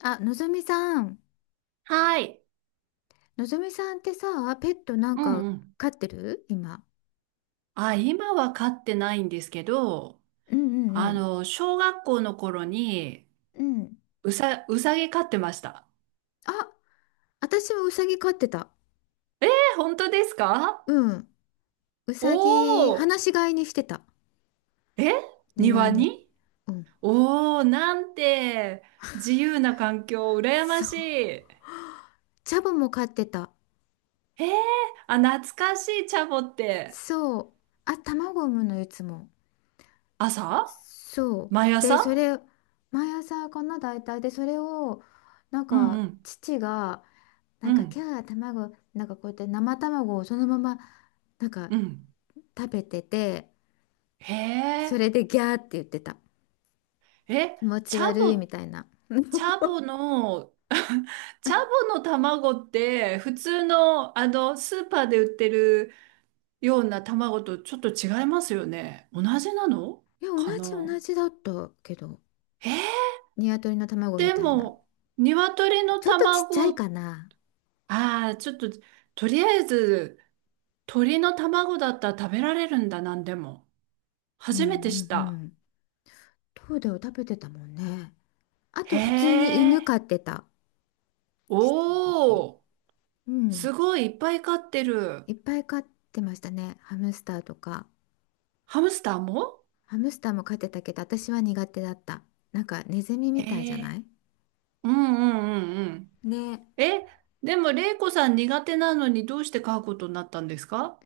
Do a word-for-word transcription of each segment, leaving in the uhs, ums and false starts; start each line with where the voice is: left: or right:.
left: あ、のぞみさん。
right: はい。
left: のぞみさんってさ、ペットなん
right: うん
left: か
right: うん。
left: 飼ってる今？
right: あ、今は飼ってないんですけど、
left: うんう
right: あ
left: ん
right: の、小学校の頃に、
left: うん。うん。
right: うさ、うさぎ飼ってました。
left: あ、私はウサギ飼ってた。
right: え、本当ですか？
left: うん。ウ
right: お
left: サギ、放
right: お
left: し飼いにしてた。
right: ー。え、
left: 庭
right: 庭
left: に。
right: に。
left: うん。
right: おおー、なんて自由な環境、羨ま
left: そ
right: しい。
left: う。
right: え
left: チャボも飼ってた。
right: ー、あ、懐かしい、チャボって。
left: そう。あ、卵産むのいつも。
right: 朝。
left: そう。
right: 毎
left: で、そ
right: 朝。
left: れ、毎朝かな、大体。で、それを、なん
right: うんう
left: か、
right: ん。
left: 父が、な
right: う
left: んか、キ
right: ん。
left: ャー、卵、なんかこうやって生卵をそのまま、なんか、
right: うん。
left: 食べてて、
right: へ
left: そ
right: え。
left: れでギャーって言ってた。
right: え、
left: 気持
right: チ
left: ち
right: ャ
left: 悪
right: ボ
left: い
right: っ
left: み
right: て
left: たいな。
right: チャボの、チャボの卵って普通の、あのスーパーで売ってるような卵とちょっと違いますよね。同じなの
left: いや、同
right: か
left: じ同
right: な？
left: じだったけど、
right: えー、
left: 鶏の卵み
right: で
left: たいな。
right: も、鶏の
left: ちょっとちっちゃい
right: 卵、
left: かな。
right: ああ、ちょっと、とりあえず、鳥の卵だったら食べられるんだ、なんでも。
left: うん
right: 初めてし
left: うん
right: た。
left: うん。トーデを食べてたもんね。あ
right: へ
left: と普通に犬
right: え。
left: 飼ってた。ちっちゃい時。
right: おー、
left: う
right: す
left: ん。
right: ごいいっぱい飼ってる。
left: いっぱい飼ってましたね。ハムスターとか。
right: ハムスターも。
left: ハムスターも飼ってたけど、私は苦手だった。なんかネズミ
right: へ
left: みたいじゃな
right: え。
left: い
right: うんうんうんうん。
left: ね。
right: え、でも、玲子さん、苦手なのにどうして飼うことになったんですか？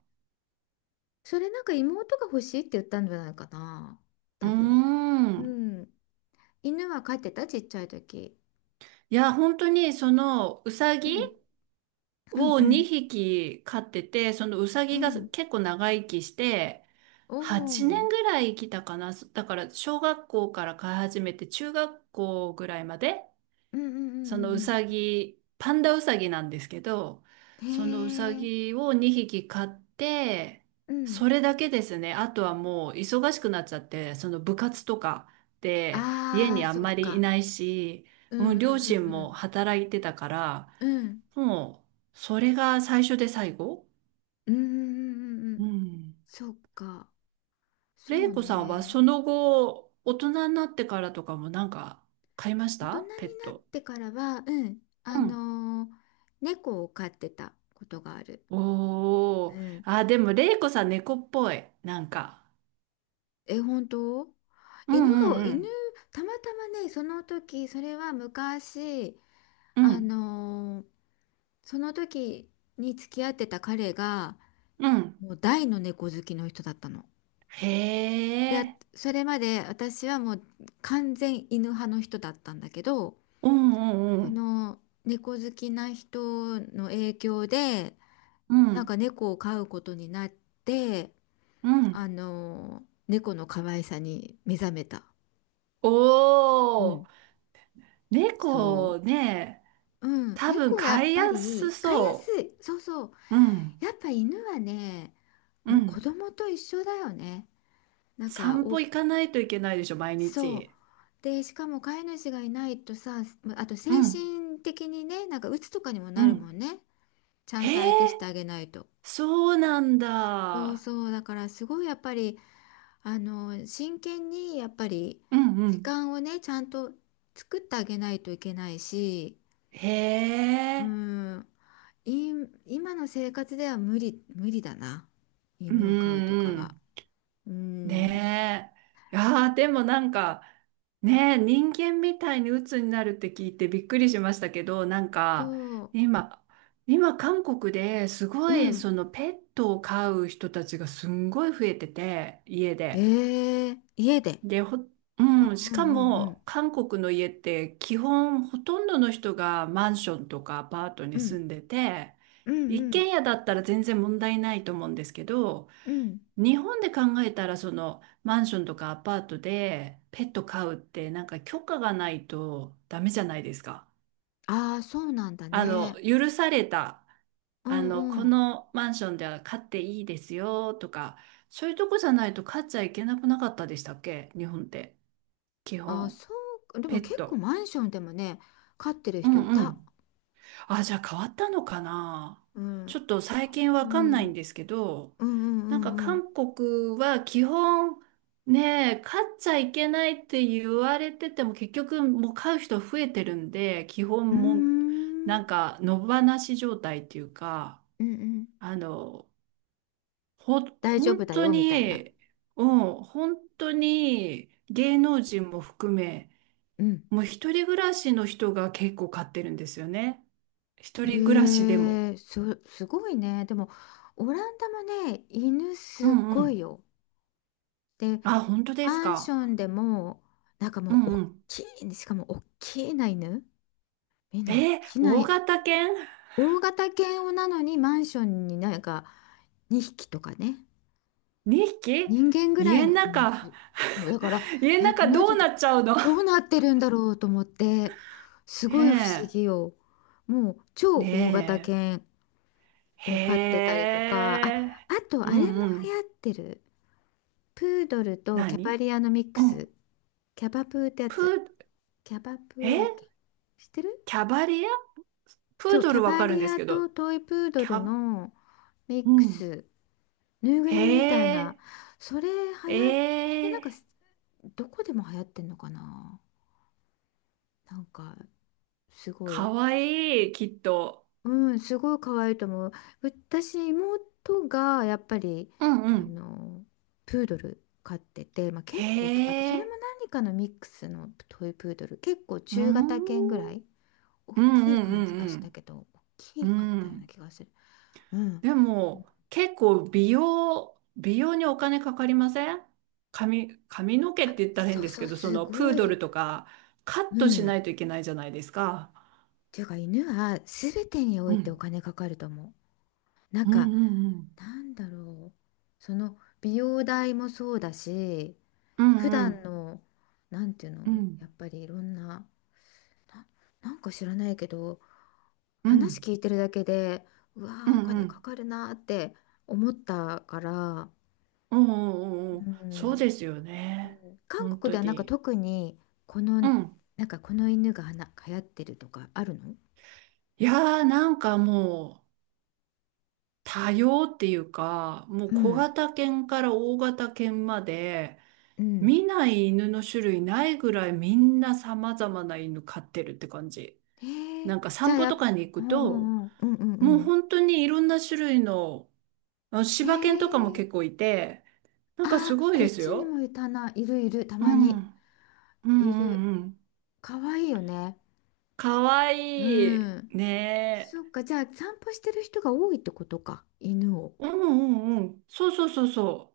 left: それなんか妹が欲しいって言ったんじゃないかな。
right: うー
left: 多分。う
right: ん。
left: ん。犬は飼ってたちっちゃい時。
right: いや、本当に、その、うさ
left: う
right: ぎ
left: ん。うん
right: を
left: うん。
right: にひき飼ってて、そのうさ
left: う
right: ぎが
left: ん。
right: 結構長生きして、
left: お
right: 8
left: お。
right: 年ぐらい生きたかな。だから、小学校から飼い始めて、中学校ぐらいまで、
left: うんうんうん
right: そのう
left: うん
right: さぎ、パンダうさぎなんですけど、
left: うん。
right: そのうさ
left: へえ。
right: ぎをにひき飼って、
left: うん。
right: それだけですね。あとはもう忙しくなっちゃって、その部活とかで家
left: あ
right: に
left: あ、
right: あん
left: そっ
right: まりい
left: か。
right: ないし、
left: う
right: も
left: ん
right: う両親
left: う
right: も
left: ん
right: 働いてたから、
left: うんうん。うん。
right: もうそれが最初で最後。
left: うんうんうんう
right: う
left: ん。
right: ん。
left: そっか。そ
right: 玲
left: う
right: 子さんは
left: ね。
right: その後、大人になってからとかも、なんか買いまし
left: 大人にな
right: た
left: っ
right: ペット？
left: てからは、うん。
right: う
left: あ
right: ん。
left: のー猫を飼ってたことがある。う
right: おー。
left: ん、
right: あ、でも、れいこさん猫っぽい、なんか。
left: え、本当？
right: う
left: 犬
right: ん
left: が、
right: う
left: 犬、
right: ん
left: たまたまね、その時、それは昔、
right: うん。う
left: あ
right: ん。
left: のーその時に付き合ってた彼が、
right: うん。
left: もう大の猫好きの人だったの。
right: へ
left: で、あ、
right: え。
left: それまで私はもう完全犬派の人だったんだけど、
right: うんう
left: そ
right: ん
left: の猫好きな人の影響で、
right: うん。う
left: なん
right: ん。
left: か猫を飼うことになって、
right: う
left: あ
right: ん。
left: のー猫の可愛さに目覚めた。
right: お
left: うん、
right: ー。
left: そ
right: 猫
left: う。
right: ね、
left: うん、
right: 多分
left: 猫や
right: 飼
left: っ
right: い
left: ぱ
right: やす
left: り飼いや
right: そ
left: すい。そうそう。
right: う。うん。
left: やっぱ犬はね、
right: う
left: もう子
right: ん。
left: 供と一緒だよね。なんか
right: 散歩
left: お、
right: 行かないといけないでしょ、毎
left: そう。
right: 日。
left: で、しかも飼い主がいないとさ、あと
right: う
left: 精
right: ん。
left: 神的にね、なんか鬱とかにも
right: う
left: なるも
right: ん。
left: んね。ちゃ
right: へ
left: んと相手し
right: え。
left: てあげないと。
right: そうなん
left: そう
right: だ。
left: そう。だからすごいやっぱり、あの、真剣にやっぱり
right: うんう
left: 時
right: ん。
left: 間をね、ちゃんと作ってあげないといけないし、
right: へ
left: う
right: え。
left: ん。い、今の生活では無理、無理だな。
right: うんう
left: 犬を飼うと
right: ん
left: か
right: う
left: は。
right: ん。
left: うん。
right: ねえ。いやー、でもなんか、ねえ、人間みたいに鬱になるって聞いてびっくりしましたけど、なんか、
left: そう。
right: 今、今韓国です
left: う
right: ごい、そ
left: ん。
right: のペットを飼う人たちがすんごい増えてて、家で。
left: ええ、家で。
right: で、ほ、
left: うん
right: うん、し
left: う
right: か
left: んうん。
right: も韓国の家って、基本ほとんどの人がマンションとかアパート
left: う
right: に住
left: ん
right: んでて、
left: うんう
right: 一軒
left: ん
right: 家だったら全然問題ないと思うんですけど、
left: うん。
right: 日本で考えたら、そのマンションとかアパートでペット飼うって、なんか許可がないとダメじゃないですか。
left: ああ、そうなんだ
right: あの
left: ね。
right: 許された
left: う
right: あ
left: ん
right: の、こ
left: うん。
right: のマンションでは飼っていいですよとか、そういうとこじゃないと飼っちゃいけなくなかったでしたっけ、日本って、基
left: ああ、
right: 本
left: そう。で
right: ペ
left: も
right: ッ
left: 結構
right: ト。
left: マンションでもね、飼ってる
right: う
left: 人い
right: んう
left: た。
right: ん。あ、じゃあ変わったのかな。
left: うん。
right: ちょっと最近
left: う
right: わかんな
left: ん。う
right: いん
left: ん
right: ですけど、
left: うんう
right: なんか
left: んうん。
right: 韓国は基本ね、買っちゃいけないって言われてても結局もう買う人増えてるんで、基
left: うー
right: 本もうな
left: ん。
right: んか野放し状態っていうか、
left: うんうん。
right: あの、ほ、
left: 大丈夫
right: 本
left: だ
right: 当
left: よ、みたいな。
right: に、うん、本当に芸能人も含め、
left: うん。
right: もう一人暮らしの人が結構買ってるんですよね。一人暮らしでも。
left: ええそ、すごいね。でも、オランダもね、犬
right: う
left: す
right: んう
left: ごい
right: ん。
left: よ。で、
right: あ、本当です
left: マンシ
right: か。
left: ョンでも、なんか
right: う
left: もう、
right: ん
left: お
right: う
left: っ
right: ん。
left: きい、しかも、おっきいな犬。みんなおっ
right: えー、
left: きな、
right: 大型犬
left: 大型犬をなのに、マンションになんか、にひきとかね。
right: ?に 匹、
left: 人間ぐらい
right: 家の
left: の、うん、
right: 中、
left: すそう、だから、
right: 家の
left: え、こ
right: 中
left: の
right: どう
left: 人、
right: なっちゃうの？
left: どうなってるんだろうと思って、すごい不思
right: ね
left: 議よ。もう、超
right: え。
left: 大型
right: ね
left: 犬
right: え。
left: を飼ってた
right: へ
left: りとか、あ、
right: え。
left: あとあ
right: う
left: れも流行
right: んうん。
left: ってる。プードルとキャバ
right: 何？
left: リアのミック
right: うん。
left: ス。キャバプーってや
right: プ
left: つ。
right: ー、
left: キャバプーだっ
right: え、
left: け？知ってる？
right: キャバリア、プ
left: そ
right: ー
left: う、
right: ド
left: キャ
right: ルわ
left: バ
right: かるん
left: リ
right: です
left: ア
right: け
left: と
right: ど、
left: トイプード
right: キ
left: ル
right: ャ、
left: のミ
right: う
left: ック
right: ん。
left: ス。ぬいぐ
right: へ
left: るみみたいな。
right: え。
left: それは
right: え
left: やそれなん
right: え、
left: か、どこでも流行ってんのかな？なんか、すご
right: か
left: い。
right: わいい、きっと。
left: うん、すごい可愛いと思う。私、妹がやっぱり、
right: うんう
left: あ
right: ん。
left: の、プードル飼ってて、まあ、
right: へ
left: 結構大きかった。それも
right: え。
left: 何かのミックスのトイプードル。結構
right: う
left: 中
right: ん。
left: 型犬ぐらい。大
right: うん
left: きい
right: う
left: 感じがした
right: ん
left: けど、大
right: うんう
left: きかっ
right: ん。う
left: たような
right: ん。
left: 気がする。うん。
right: でも、結構美容、美容にお金かかりません？髪、髪の毛って言ったら
left: そ
right: 変
left: う
right: です
left: そ
right: け
left: う、
right: ど、そ
left: す
right: のプ
left: ご
right: ードル
left: い。
right: とかカッ
left: う
right: トし
left: ん。
right: な
left: っ
right: いといけないじゃないですか。
left: ていうか、犬は全てにお
right: う
left: いてお
right: ん。
left: 金かかると思う。なん
right: うん
left: か、
right: うんうん。
left: なんだろう。その、美容代もそうだし、
right: う
left: 普
right: んう
left: 段
right: ん
left: の、なんていう
right: う
left: の、
right: ん。
left: やっぱりいろんな、な、なんか知らないけど、
right: うんう
left: 話
right: ん
left: 聞いてるだけで、うわ
right: う
left: ー、お
right: んう
left: 金か
right: ん
left: かるなーって思ったから、
right: う
left: う
right: んうん、そう
left: ん、
right: ですよ
left: う
right: ね。
left: ん、韓
right: 本
left: 国
right: 当
left: ではなんか
right: に。
left: 特に、こ
right: う
left: の、
right: ん。
left: なんかこの犬がはな流行ってるとかあるの？
right: いやー、なんかもう多様っていうか、もう
left: う
right: 小
left: ん、
right: 型犬から大型犬まで、
left: うん。
right: 見ない犬の種類ないぐらい、みんな様々な犬飼ってるって感じ。
left: へ
right: なん
left: え、
right: か
left: じゃ
right: 散
left: あ
right: 歩
left: やっ、
right: とかに行
left: おう
right: く
left: おう
right: と、
left: んうん、うんう
right: もう
left: んう
right: 本当にいろんな種類の、あ、
left: ん。へ
right: 柴犬とかも
left: え、
right: 結構いて、なんか
left: あ
right: す
left: ー、
right: ごい
left: こ
right: で
left: っ
right: す
left: ちに
right: よ。
left: もいたな、いるいる、た
right: う
left: ま
right: ん。う
left: に、
right: んう
left: いる。
right: んうん。
left: かわいいよね。
right: かわ
left: う
right: いい。
left: ん。
right: ね
left: そ
right: え。
left: っか、じゃあ散歩してる人が多いってことか、犬を。
right: うんうんうん。そうそうそうそ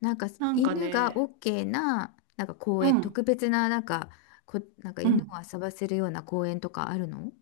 left: なんか
right: う。なんか
left: 犬が
right: ね。
left: OK な、なんか公
right: う
left: 園、
right: ん。
left: 特別な、なんか、こ、なんか
right: う
left: 犬を
right: ん。
left: 遊ばせるような公園とかあるの？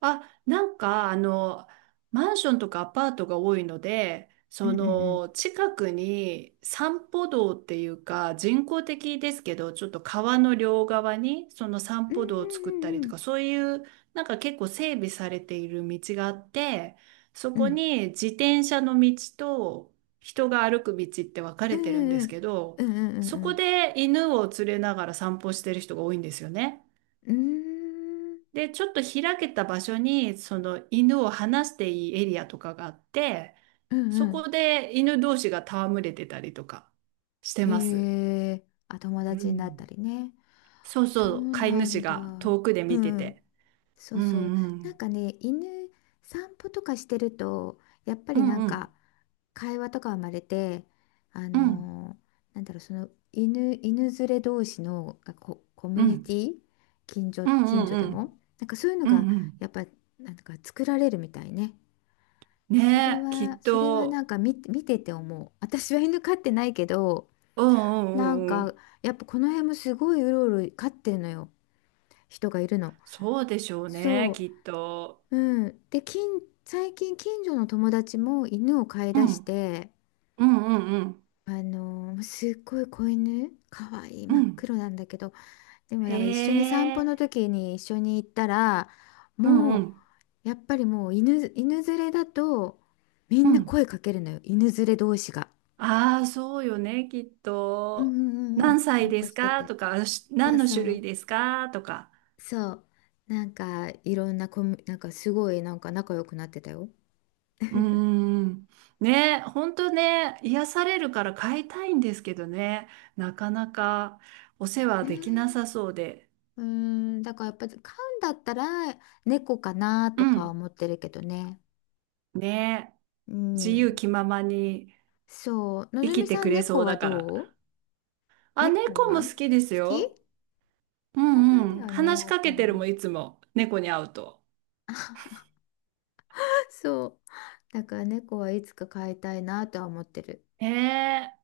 right: あ、なんか、あの、マンションとかアパートが多いので、
left: う
right: そ
left: んうんうん。
right: の、近くに散歩道っていうか、人工的ですけど、ちょっと川の両側に、その散
left: うん
right: 歩道を作った
left: う
right: り
left: んう
right: と
left: ん
right: か、そういう、なんか結構整備されている道があって、そ
left: う
right: こ
left: ん
right: に自転車の道と人が歩く道って分か
left: う
right: れてるんで
left: んう
right: す
left: ん
right: け
left: う
right: ど、そこ
left: ん
right: で犬を連れながら散歩してる人が多いんですよね。
left: うんうんうんうん
right: で、ちょっと開けた場所に、その犬を放していいエリアとかがあって、
left: うんう
right: そ
left: んうん、
right: こで犬同士が戯れてたりとかして
left: へ
right: ます。
left: え、あ、友
right: う
left: 達になった
right: ん。
left: りね。
right: そう
left: そ
right: そう、
left: う
right: 飼い
left: な
right: 主
left: ん
right: が
left: だ。
right: 遠くで
left: う
right: 見て
left: ん。
right: て。
left: そ
right: う
left: うそう。
right: んう
left: なん
right: ん。
left: かね、犬散歩とかしてると、やっぱ
right: う
left: りな
right: ん
left: ん
right: うん
left: か会話とか生まれて、あ
right: うん
left: のーなんだろう、その犬、犬連れ同士のがこコ
right: う
left: ミュニ
right: ん
left: ティ、近所、
right: う
left: 近
right: ん
left: 所で
right: うん
left: も、なんかそういうの
right: うん
left: が
right: うん。
left: やっぱなんか作られるみたいね。それ
right: ねえ、き
left: は、
right: っ
left: それはなん
right: と。
left: か見、見てて思う。私は犬飼ってないけど、
right: うんう
left: なん
right: んうんう
left: か
right: ん。
left: やっぱこの辺もすごいうろうろ飼ってるのよ。人がいるの。
right: そうでしょうね、
left: そ
right: きっと。
left: う。うん。で、近、最近近所の友達も犬を飼い
right: う
left: 出し
right: ん
left: て、
right: うんうんうん
left: あのーすっごい子犬、かわいい、
right: う
left: 真っ
right: ん。
left: 黒なんだけど、でも
right: へ
left: なんか一緒に散歩
right: え。
left: の時に一緒に行ったら、もう、やっぱりもう犬、犬連れだと、みんな声かけるのよ。犬連れ同士が。
right: ああ、そうよね、きっ
left: うん
right: と。
left: うんうんう
right: 何
left: ん。お
right: 歳
left: 散
right: で
left: 歩
right: す
left: して
right: か
left: て。
right: とか、し
left: そ
right: 何
left: う
right: の
left: そ
right: 種類
left: う、
right: ですかとか。
left: そう。なんか、いろんなコミュ、なんかすごい、なんか仲良くなってたよ。
right: うーん。ね、本当ね、癒されるから飼いたいんですけどね、なかなかお世話
left: え
right: できな
left: ー
right: さそうで。
left: うーん、だからやっぱり飼うんだったら猫かな
right: う
left: とか
right: ん。
left: 思ってるけどね。
right: ね、
left: う
right: 自由
left: ん。
right: 気ままに
left: そう、の
right: 生
left: ぞみ
right: きて
left: さん
right: くれそ
left: 猫
right: う
left: は
right: だか
left: どう？
right: ら。あ、
left: 猫
right: 猫も
left: は好
right: 好きです
left: き？
right: よ。う
left: かわい
right: ん
left: い
right: うん。
left: よね、
right: 話
left: や
right: し
left: っ
right: か
left: ぱ
right: け
left: り
right: てるもん、
left: ね。
right: いつも。猫に会うと。
left: そう。だから猫はいつか飼いたいなとは思ってる。
right: ねえ。